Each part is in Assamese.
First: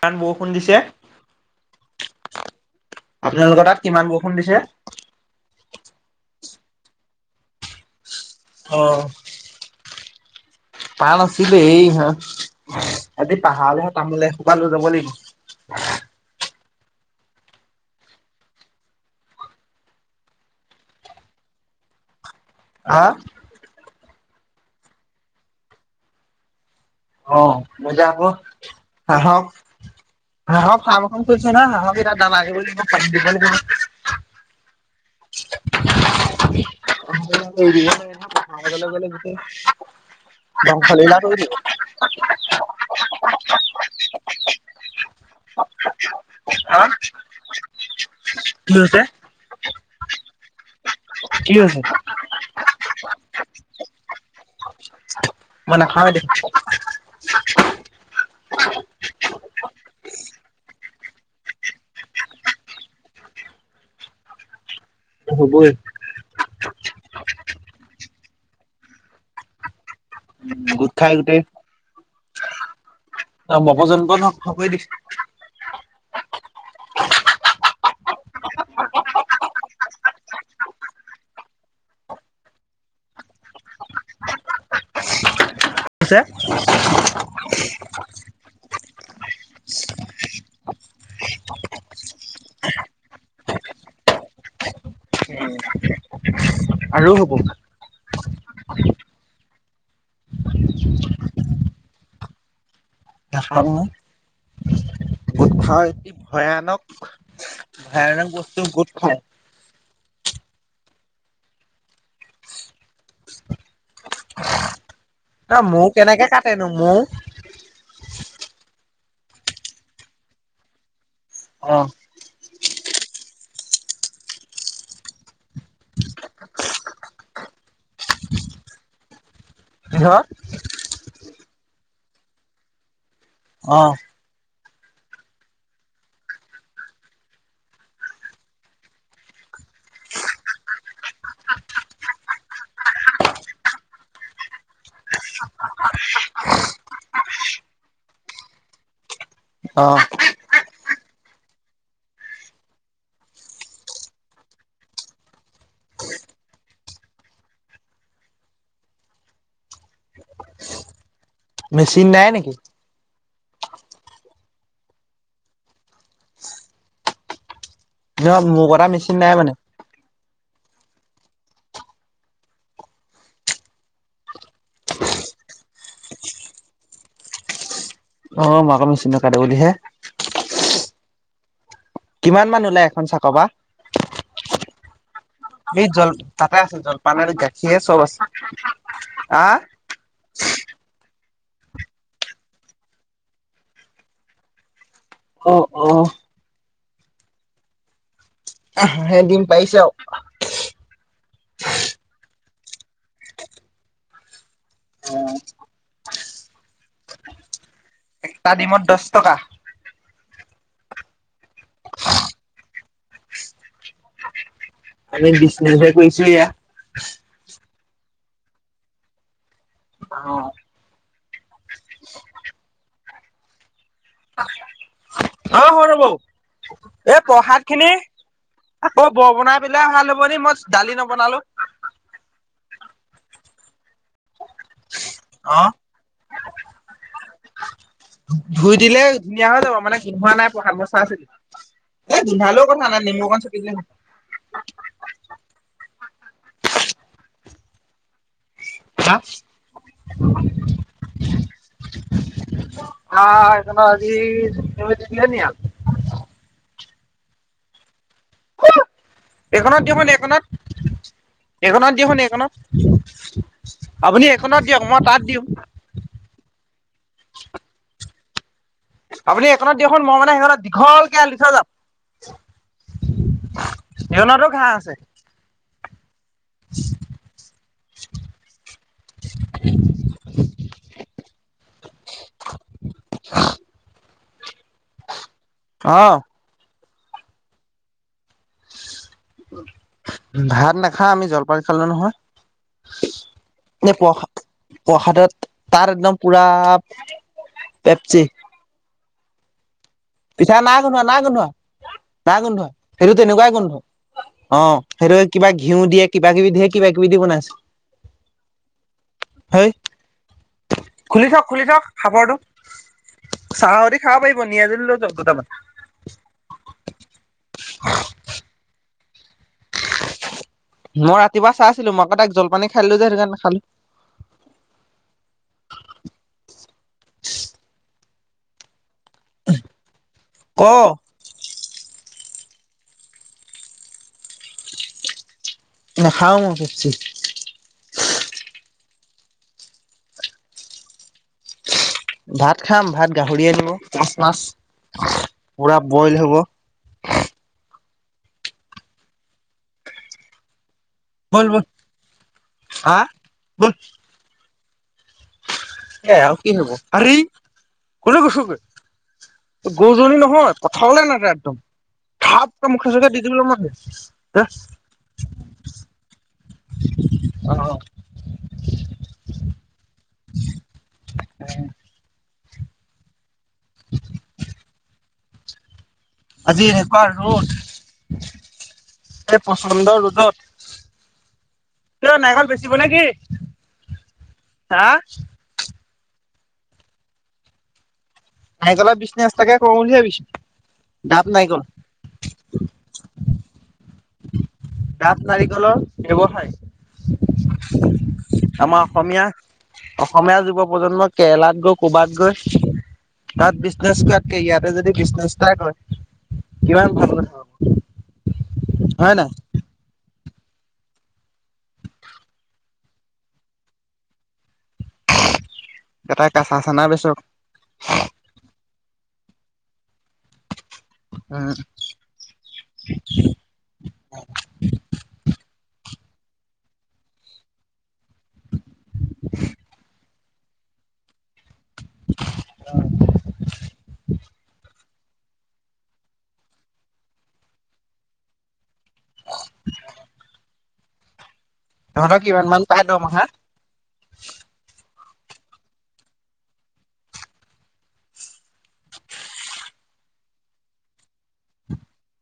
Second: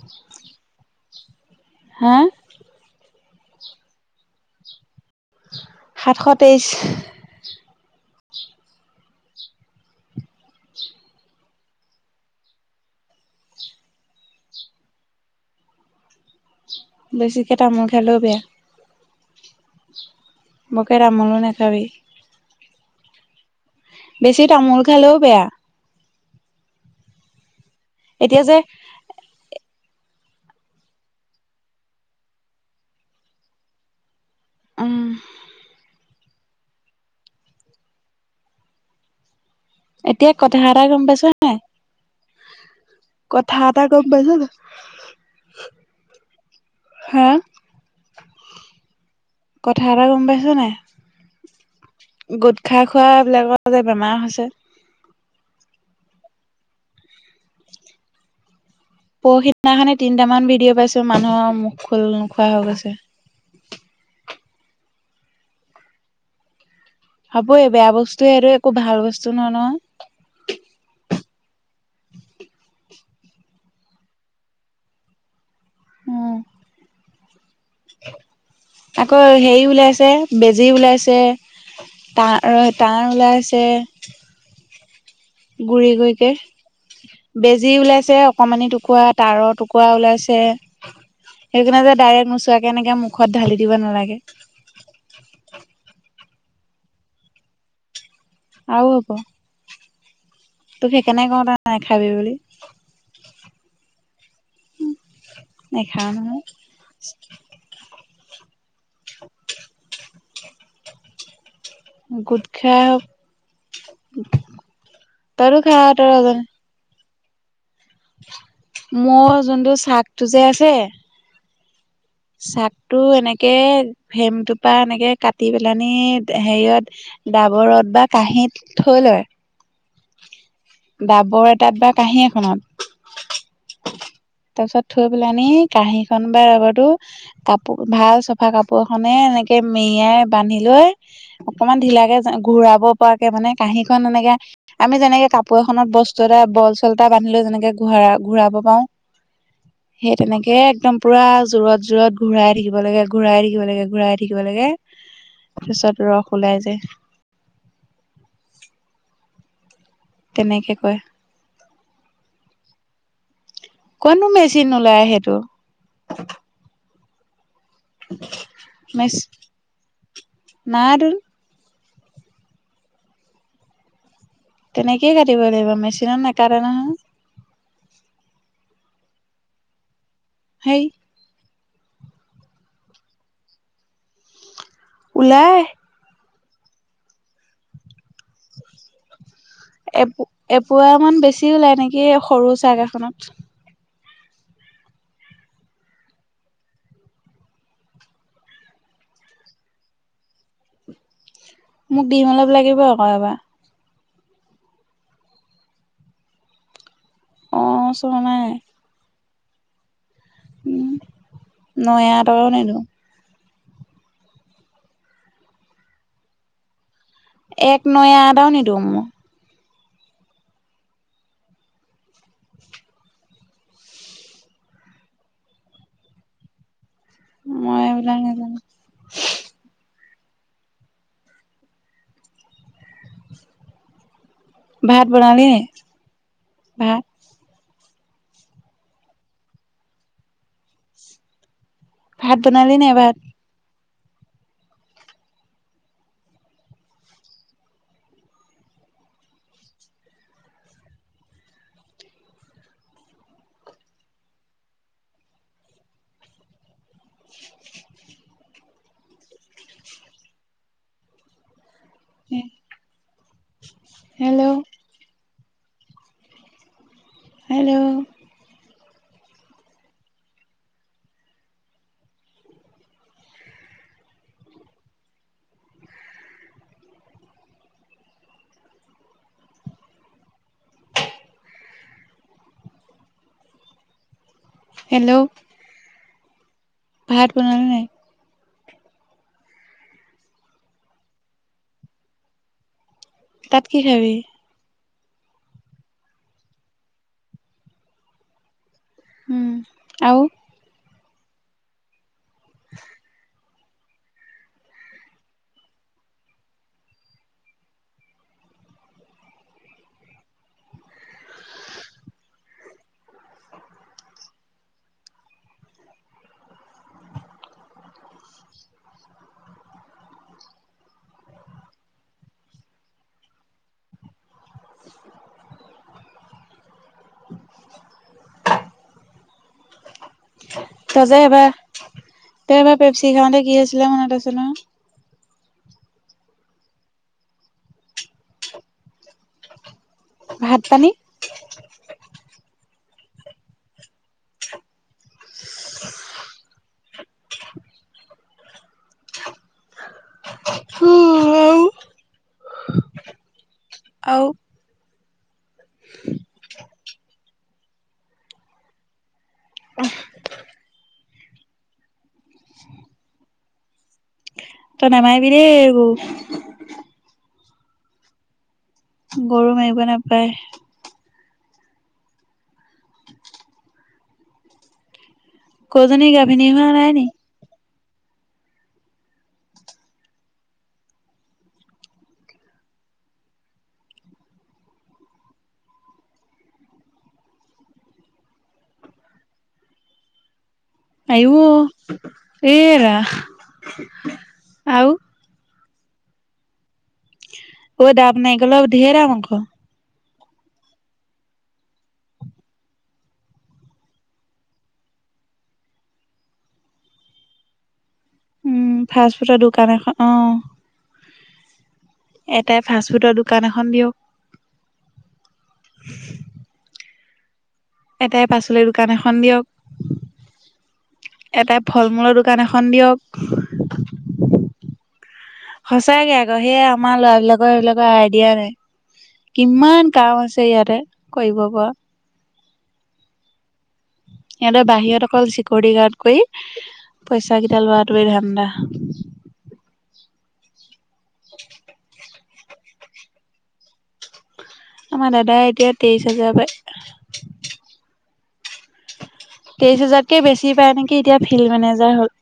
কণ বৰষুণ দিছে। হা। আপোনালোকৰ তাত কিমান বৰষুণ দিছে। সাতশ তেইছ। আহ পান আছিল এই হ আজি পাহাৰলৈহে তামোল এক সোপা যাব লাগিব। [unintelligible] বেছিকে তামোল খালেও বেয়া। বকেৰা তামোল নেখাৱি। আহ। বেছি তামোল খালেও বেয়া। অ মজা হব। এতিয়া যে [unintelligible] হ খখন কৰিছে না হ বি দামাগে বুলি ম [unintelligible] উম। [unintelligible] উৰিথাজলৈ গ'লে গোটেই। এতিয়া কথা এটা গম ধ্বংসলীলা পাইছা কৰি দিব নাই? কথা এটা গম পাইছ নাই। হা কি হৈছে কথা এটা গম পাইছ নে নাই। কি হৈছে গোটখা খোৱা বিলাকৰ যে বেমাৰ হৈছে মই নাখাওঁ এতিয়া। [inaudible] পৰহিদিনাখনে তিনটামান ভিডিঅ' পাইছো মানুহৰ মুখ খোল নোখোৱা হৈ গৈছে। [unintelligible] হ'বই' হ'বই বেয়া বস্তুৱয়ে এটো একো ভাল বস্তু নহয় ন। উম' গোটখাই গোটেই- অ' মগজ ন্ত ন খ কৰি দিছে। উম' বেজী ওলাইছে, তা তাঁৰ ওলাইছে। গুৰি গুৰি দিছে কে। বেজী ওলাইছে অকণমানি টুকুৰা, তাঁৰৰ টুকুৰা ওলাইছে। সেইকাৰণে যে ডাইৰেক্ট নোচোৱাকে এনেকে মুখত ঢালি দিব নালাগে। আৰু হ'ব। আও হ'ব। তোক সেইকাৰণে কওঁ ত নেখাবি বুলি। নাখাও নহয়। গোদখা নেখাও এতি নহয় ভয়ানক, ভয়ানক বস্তু গোটখা। গোটখা ন' মৌ' কেনেকে কাটে নো মৌ'। মৌ যোনটো চাকটো যে আছে অহ' চাকটো এনেকে ভেমটোপা এনেকে কাটি পেলানি হেৰিয়ত ডাবৰত বা কাঁহীত থৈ লয়। কিহত ডাবৰ এটাত বা কাঁহী এখনত। অ তাৰপিছত থৈ পেলানি কঁহী খন বা ডাবৰটো, কাপোৰ ভাল চফা কাপোৰ এখনে এনেকে মেৰিয়াই বান্ধি লৈ, অকনমান ঢিলাকে ঘূৰাব পৰাকে, মানে কাঁহীখন এনেকে আমি যেনেকে কাপোৰ এখনত বস্তু এটা বল-চল এটা বান্ধি লৈ যেনেকে ঘ ঘূৰাব পাৰো। সেই তেনেকে একদম পুৰা যোৰত, যোৰত ঘূৰাই থাকিব লাগে, ঘূৰাই থাকিব লাগে, ঘূৰাই থাকিব লাগে। তাৰ পিছত ৰস ওলাই যায়। তেনেকে কয়। মেচিন নাই নেকি? কতনো মেচিন ওলাই সেইটো। য় মৌ কটা মেচিন নাই মানে? নাইটো। তেনেকেইে কাটিব লাগিব, মেচিনত নেকাতে নহয়। অ ম আক মেচিনত কাতে বুলিহে। হেই'। কিমান মান ওলায় এখন চাক পা? ওলাই এই জল তাতে আছে, জলপান আৰু গাখীৰে চব আছে। আহ এপো এপোৱা মান বেছি ওলায় নেকি সৰু চাগ এখনত। অ' অ'। হাঁহে দিম পাইছে আও। মোক দিম অলপ লাগিব আকৌ এইবাৰ। অ'। অ চোৱা নাই একটা দিমত দহ টকা। উম' নয়া একাও নিদো। আমি বিজনেছ হে কৰিছো ইয়া। এক নয়া এটাও নিদিওঁ মই। অহ অ সৰু বৌ এই প্ৰসাদ মই খিনি এইবিলাক নাজানো আকৌ বৰ বনাই পেলাই অহালৈ মই দালি নবনালো। ভাত, বনালি অ ভাত- ধুই দিলে ধুনীয়া হৈ যাব মানে শুকুৱা নাই প্ৰসাদ এ ভাত শুকালেওঁ বনালি কথা নাই ভাত নেমু অকন চেপি দিলে ভাত অ তাৰ পৰা আজি এইখনত দিয়কচোন এইখনত এইখনত দিয়কচোন এইখনত আপুনি হেল্ল' এখনত দিয়ক মই তাত দিওঁ। হেল্ল''। আপুনি এইখনত দিয়কচোন মই মানে সেইখনত দীঘলকে আৰি থৈ যাম। নেউলটো ঘাঁহ আছে। [inaudible] [inaudible] [inaudible] হেল্ল' অঁ ভাত, বনালি নে নাই। ভাত নাখাওঁ আমি জলপান খালোঁ নহয়। তাত কি নে খাবি। প্ৰসা প্ৰসাদত, তাত একদম পুৰা পেপচি উম আৰু পিঠা না গোন্ধোৱা না গোন্ধোৱা না গোন্ধোৱা সেইটো তেনেকুৱাই গোন্ধ। অ সেইটো কিবা ঘিউ দিয়ে কিবা কিবি ধেই কিবা কিবি দি বনাইছে। হয় খুলি থক খুলি থক খাপৰটো। চাহেদি খাব পাৰিব নিয়ে‌‌ যদি তম‌ তম। মই ৰাতিপুৱা চাই আছিলোঁ মই আকৌ তাইক জলপানী খাই দিলো যে সেইকাৰণে নাখালোঁ। [inaudible] উহ তই যে এইবাৰ তই এবাৰ পেপচি খাওঁতে কি আছিলে মনত আছে নহ। নাখাওঁ মই পেপচি ভাত পানি ভাত খাম ভাত গাহৰি আনিব মাছ মাছ পুৰা বইল হ'ব। [inaudible] বইল আৰু বন হা বল আৰু এ আৰু কি হব, আৰে এই কলে গৈছ গে। গৰু, জনী নহৈ পথাৰলৈ নাযায় একদম। খাপ ‌কে মুখে চুখে দি দিলোঁ মই একদম তই নামাৰিবি দেই গৰু অহ গৰু, মাৰিব নাপায়। [inaudible] কৌজনী গাভিনী আজি হোৱা নাই এনেকুৱা নি? ৰদ। এহ পচন্দৰ ৰোদত খুৰী দেও নাৰিকল বেচিব নে কি হা নাৰিকলৰ বিছনেছ এতাকে কৰোঁ বুলি ভাবিছোঁ। আহ এইয়া ডাত নাৰিকলৰ ব্যৱসায়। অ' ডাব নাৰিকলৰ আমাৰ ঢেৰ দাম অসমীয়া আকৌ। অসমীয়া যুৱ প্ৰজন্ম কেৰেলাত গৈ ক'বাত গৈ তাত বিজনেজ কৰাতকে ইয়াতে যদি বিজনেছ তাই হয় কিমান ভাল কথা হব। উম হয় ফাষ্ট নাই? ফুটৰ দোকান এখন অ এটাই ফাষ্ট ফুডৰ দোকান এখন দিয়ক এটা কেঁচা চানা বেচক সন্দেয়ক উম এটাই ফল মূলৰ দোকান এখন দিয়ক- সঁচাকে আকৌ সেইয়া আমাৰ লৰাবিলাকৰ এইবিলাকৰ আইডিয়া নাই কিমান কাম আছে। তেয়াৰে কৰিব পৰা। অ সিহঁতৰ বাহিৰত অকল চিকিউৰিটি গাৰ্ড কৰি পইচা কেইটা লোৱাটোৱে ধান্দা- তহঁতৰ কিমান মান পাই দম আহা। আমাৰ দাদাই এতিয়া তেইশ হাজাৰ প তেইশ হোজাৰতকে বেছি পায় নেকি এতিয়া ফিল্ড মেনেজাৰ হল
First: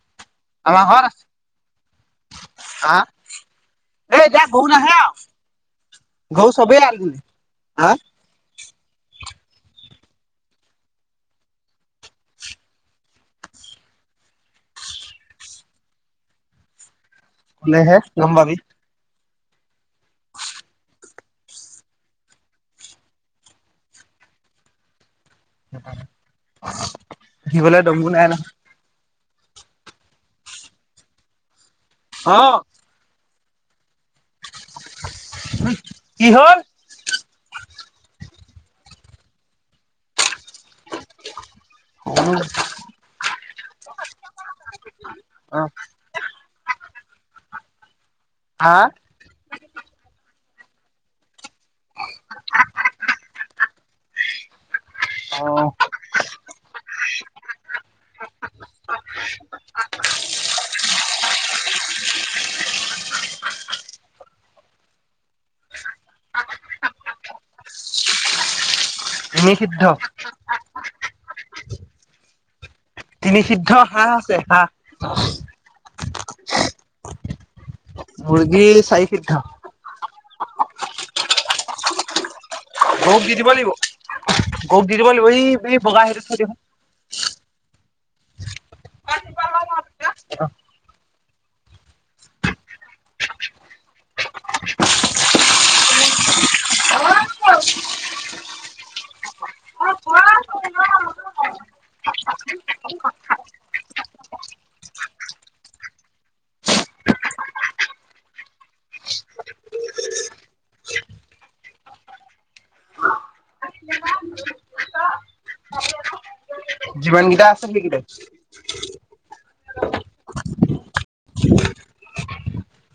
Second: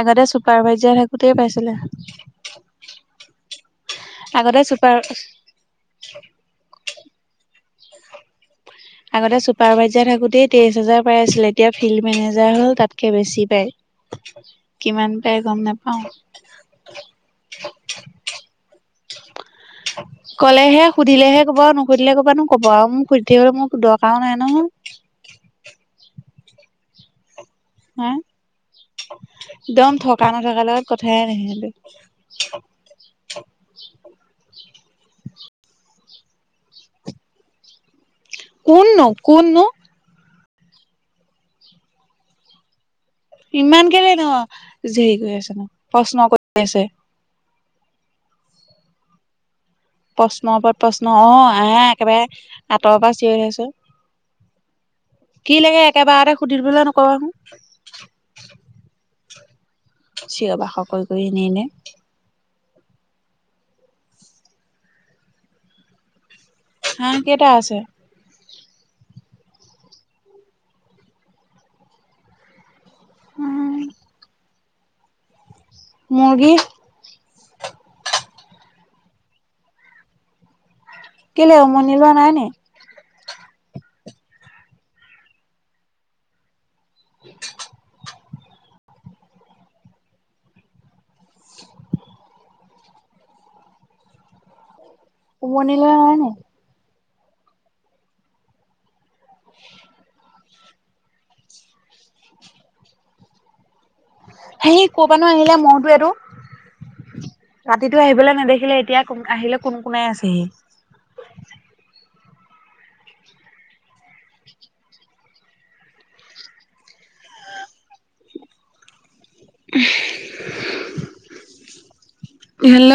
আগতে চুপাৰ আমাৰ ভাইজাৰ ঘৰত আছে থাকোতে পাইছিলে এ এতিয়া আগতে ঘৌ নাহে চুপাৰ আৰু ঘৌ চবেই আৰু হা আগতে চুপাৰভাইজাৰ থাকোতেই তেইশ হাজাৰ পাই আছিলে এতিয়া ফিল্ড মেনেজাৰ হ'ল তাতকে বেছি পায় কিমান পাই গম নাপাওঁ নহে লম্বাবি ক'লেহে সুধিলেহে ক'বা আৰু নুসুধিলে ক'বা নো ক'ব আৰু মোক সুধি থাক গলে মোক দৰকাৰ ও নাই নহয়। আহিবলৈ দম‌ও হা নাই নহয় একদম থকা নথকাৰ লগত কথাই নাহিছিলে। অ [unintelligible] কি হ'ল? কোন নো কোন নো উ [unintelligible] ইমান কেনে ন হেৰি কৰি আছে অ ন প্ৰশ্ন কৰি আছে হা প্ৰশ্ন ওপৰত প্ৰশ্ন আহ আহ একেবাৰে আঁতৰৰ পৰা চিঞৰি আছ কি অ লাগে একেবাৰতে সুধিবলৈ নকবা। চিঞ বাখৰ কৰি কৰি ইনে এনে হাহ কেইটা আছে। এনে সিদ্ধ তিনি সিদ্ধ হাঁহ আছে হাঁহ মুৰ্গী মুৰ্গী চাহি ফিদ্ধ কেলৈ উমনি লোৱা নাই নি গক দি দিব লাগিব গক দি দিব লাগিব এই ব বগা সেইটো থৈ দিব। থৈ দিব অ উমনি লোৱা নাই নি [unintelligible] সে ক'বানো আহিলে মোৰতো এইটো ৰাতিতটো আহিবলৈ নেদেখিলে এতিয়ান আহিলে কোন কোনে আছেহি জীৱন গেইটা আছে কিতে। [unintelligible] হেল্ল'।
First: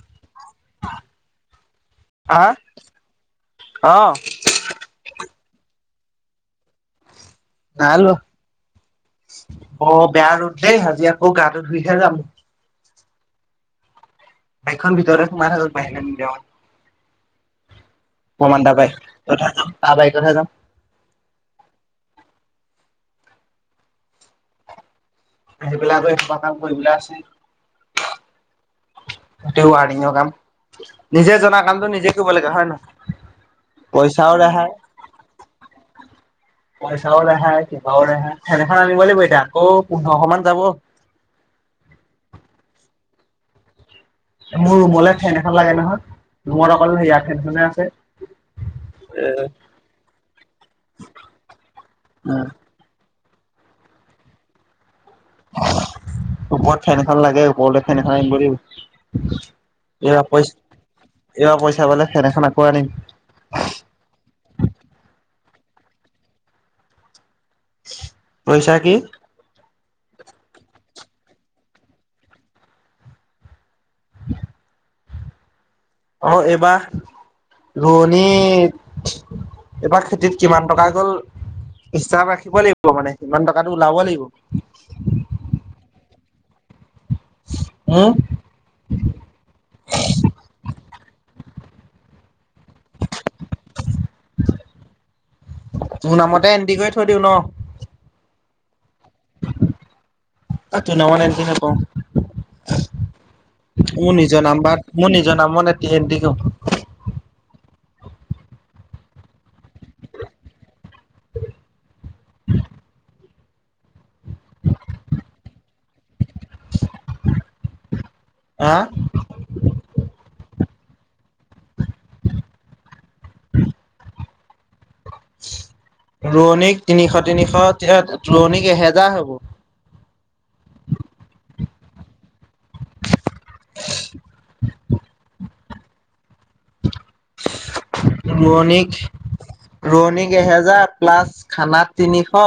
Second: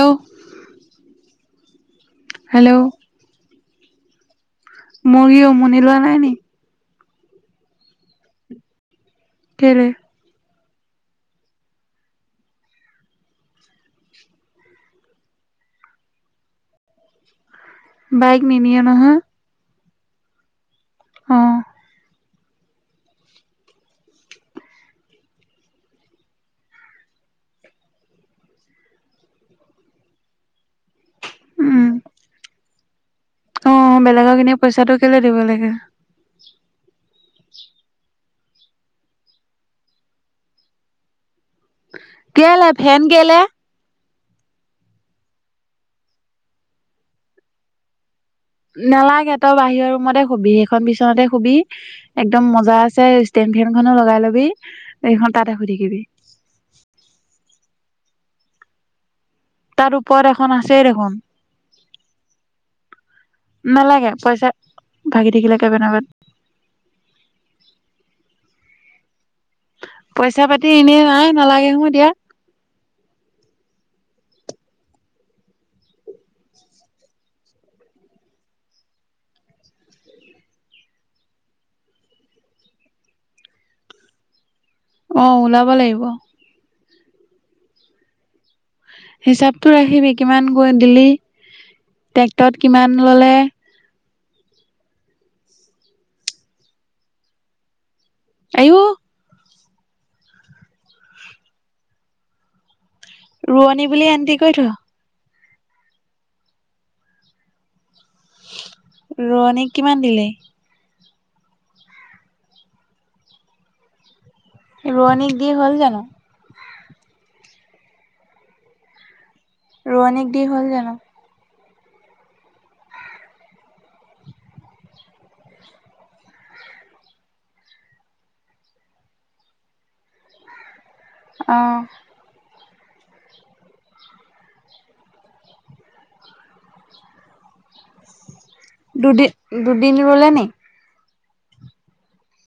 হা হেল্ল' অ। মুৰ্গী উমনি লোৱা নাই নি। নাই লোৱা। কেলে? অ বেয়া ৰ'দ দেই আজি আকৌ গাটো ধুইহে যাম। বাইকখন ভিতৰত সোমাই থাকক বাহিৰলৈ নিলে আৰু। বাইক প্ৰমমান এটা নিনিয়ে পাই তাৰ বাইকত হে যাম। অহ। সেইবিলাক গৈ সবা কাম কৰিবলে আছে। গোটেই ৱাইৰৰিঙ কাম নিজে জনা উম। কামটো নিজে কৰিব লাগে হয় নে নহয়। অ পইচাও বেলেগক এনে ৰেহাই পইচাটো কেলে দিব লাগে। পইচাও নাহে হে কিবাও নাহে। ফেন এখন আনিব লাগিব এতিয়া আকৌ পোন্ধৰশ মান যাব। কেলে ফেন কেলে। মোৰ ৰুমলে ফেন এখন লাগে নহয় ৰুমত অকলে সেয়াৰ ফেনখনে আছে। নালাগে তই বাহিৰৰ ৰুমতে শুবি সেইখন বিছনাতে শুবি একদম মজা আছে। ষ্টেন ফেন লগাই ল'বি। এইখন তাতে শুই থাকিবি। ওপৰত ফেন এখন লাগে ওপৰতে ফেন এখন আনিব। তাত এইবাৰ ওপৰত এখন পইচা, আছেই দেখোন। এইবাৰ পইচা পালে ফেন এখন আকৌ আনিম। নালাগে পইচা ভাগি থাকিলেহে বনাবত। পইচা কি। পইচা পাতি এনেই নাই নালাগে হয় দিয়া। [unintelligible] অ এইবাৰ। ৰোৱনী এবাৰ খেতিত কিমান টকা গ'ল। হিচাপ ৰাখিব লাগিব মানে সিমান টকাটো ওলাব লাগিব। আহ ওলাব লাগিব। ওম। হিচাপটো ৰাখিবি কিমান গৈ দিলি ট্ৰেক্টৰত কিমান ললে মোৰ নামতে এণ্টি কৰি থৈ দিওঁ ন। আইও। তোৰ নামত এণ্টি নকৰোঁ। ৰোৱনী বুলি মোৰ এন্টি নিজৰ কৰি থ নাম বাত মোৰ নিজৰ নামত এণ্টি কৰিম। ৰোৱনীক কিমান দিলে। [unintelligible] ৰোৱনীক দি হ'ল জানোঁ। অহ। ৰোৱনিক দি হ'ল জানোঁ। ৰোৱনীক তিনিশ তিনিশ ৰোৱনীক এহেজাৰ হ'ব। অহ। [unintelligible] ৰোৱনীক দুদিন দুদিন ৰুলে ৰোৱনীক নি? এহেজাৰ। প্লাছ খানা তিনিশ।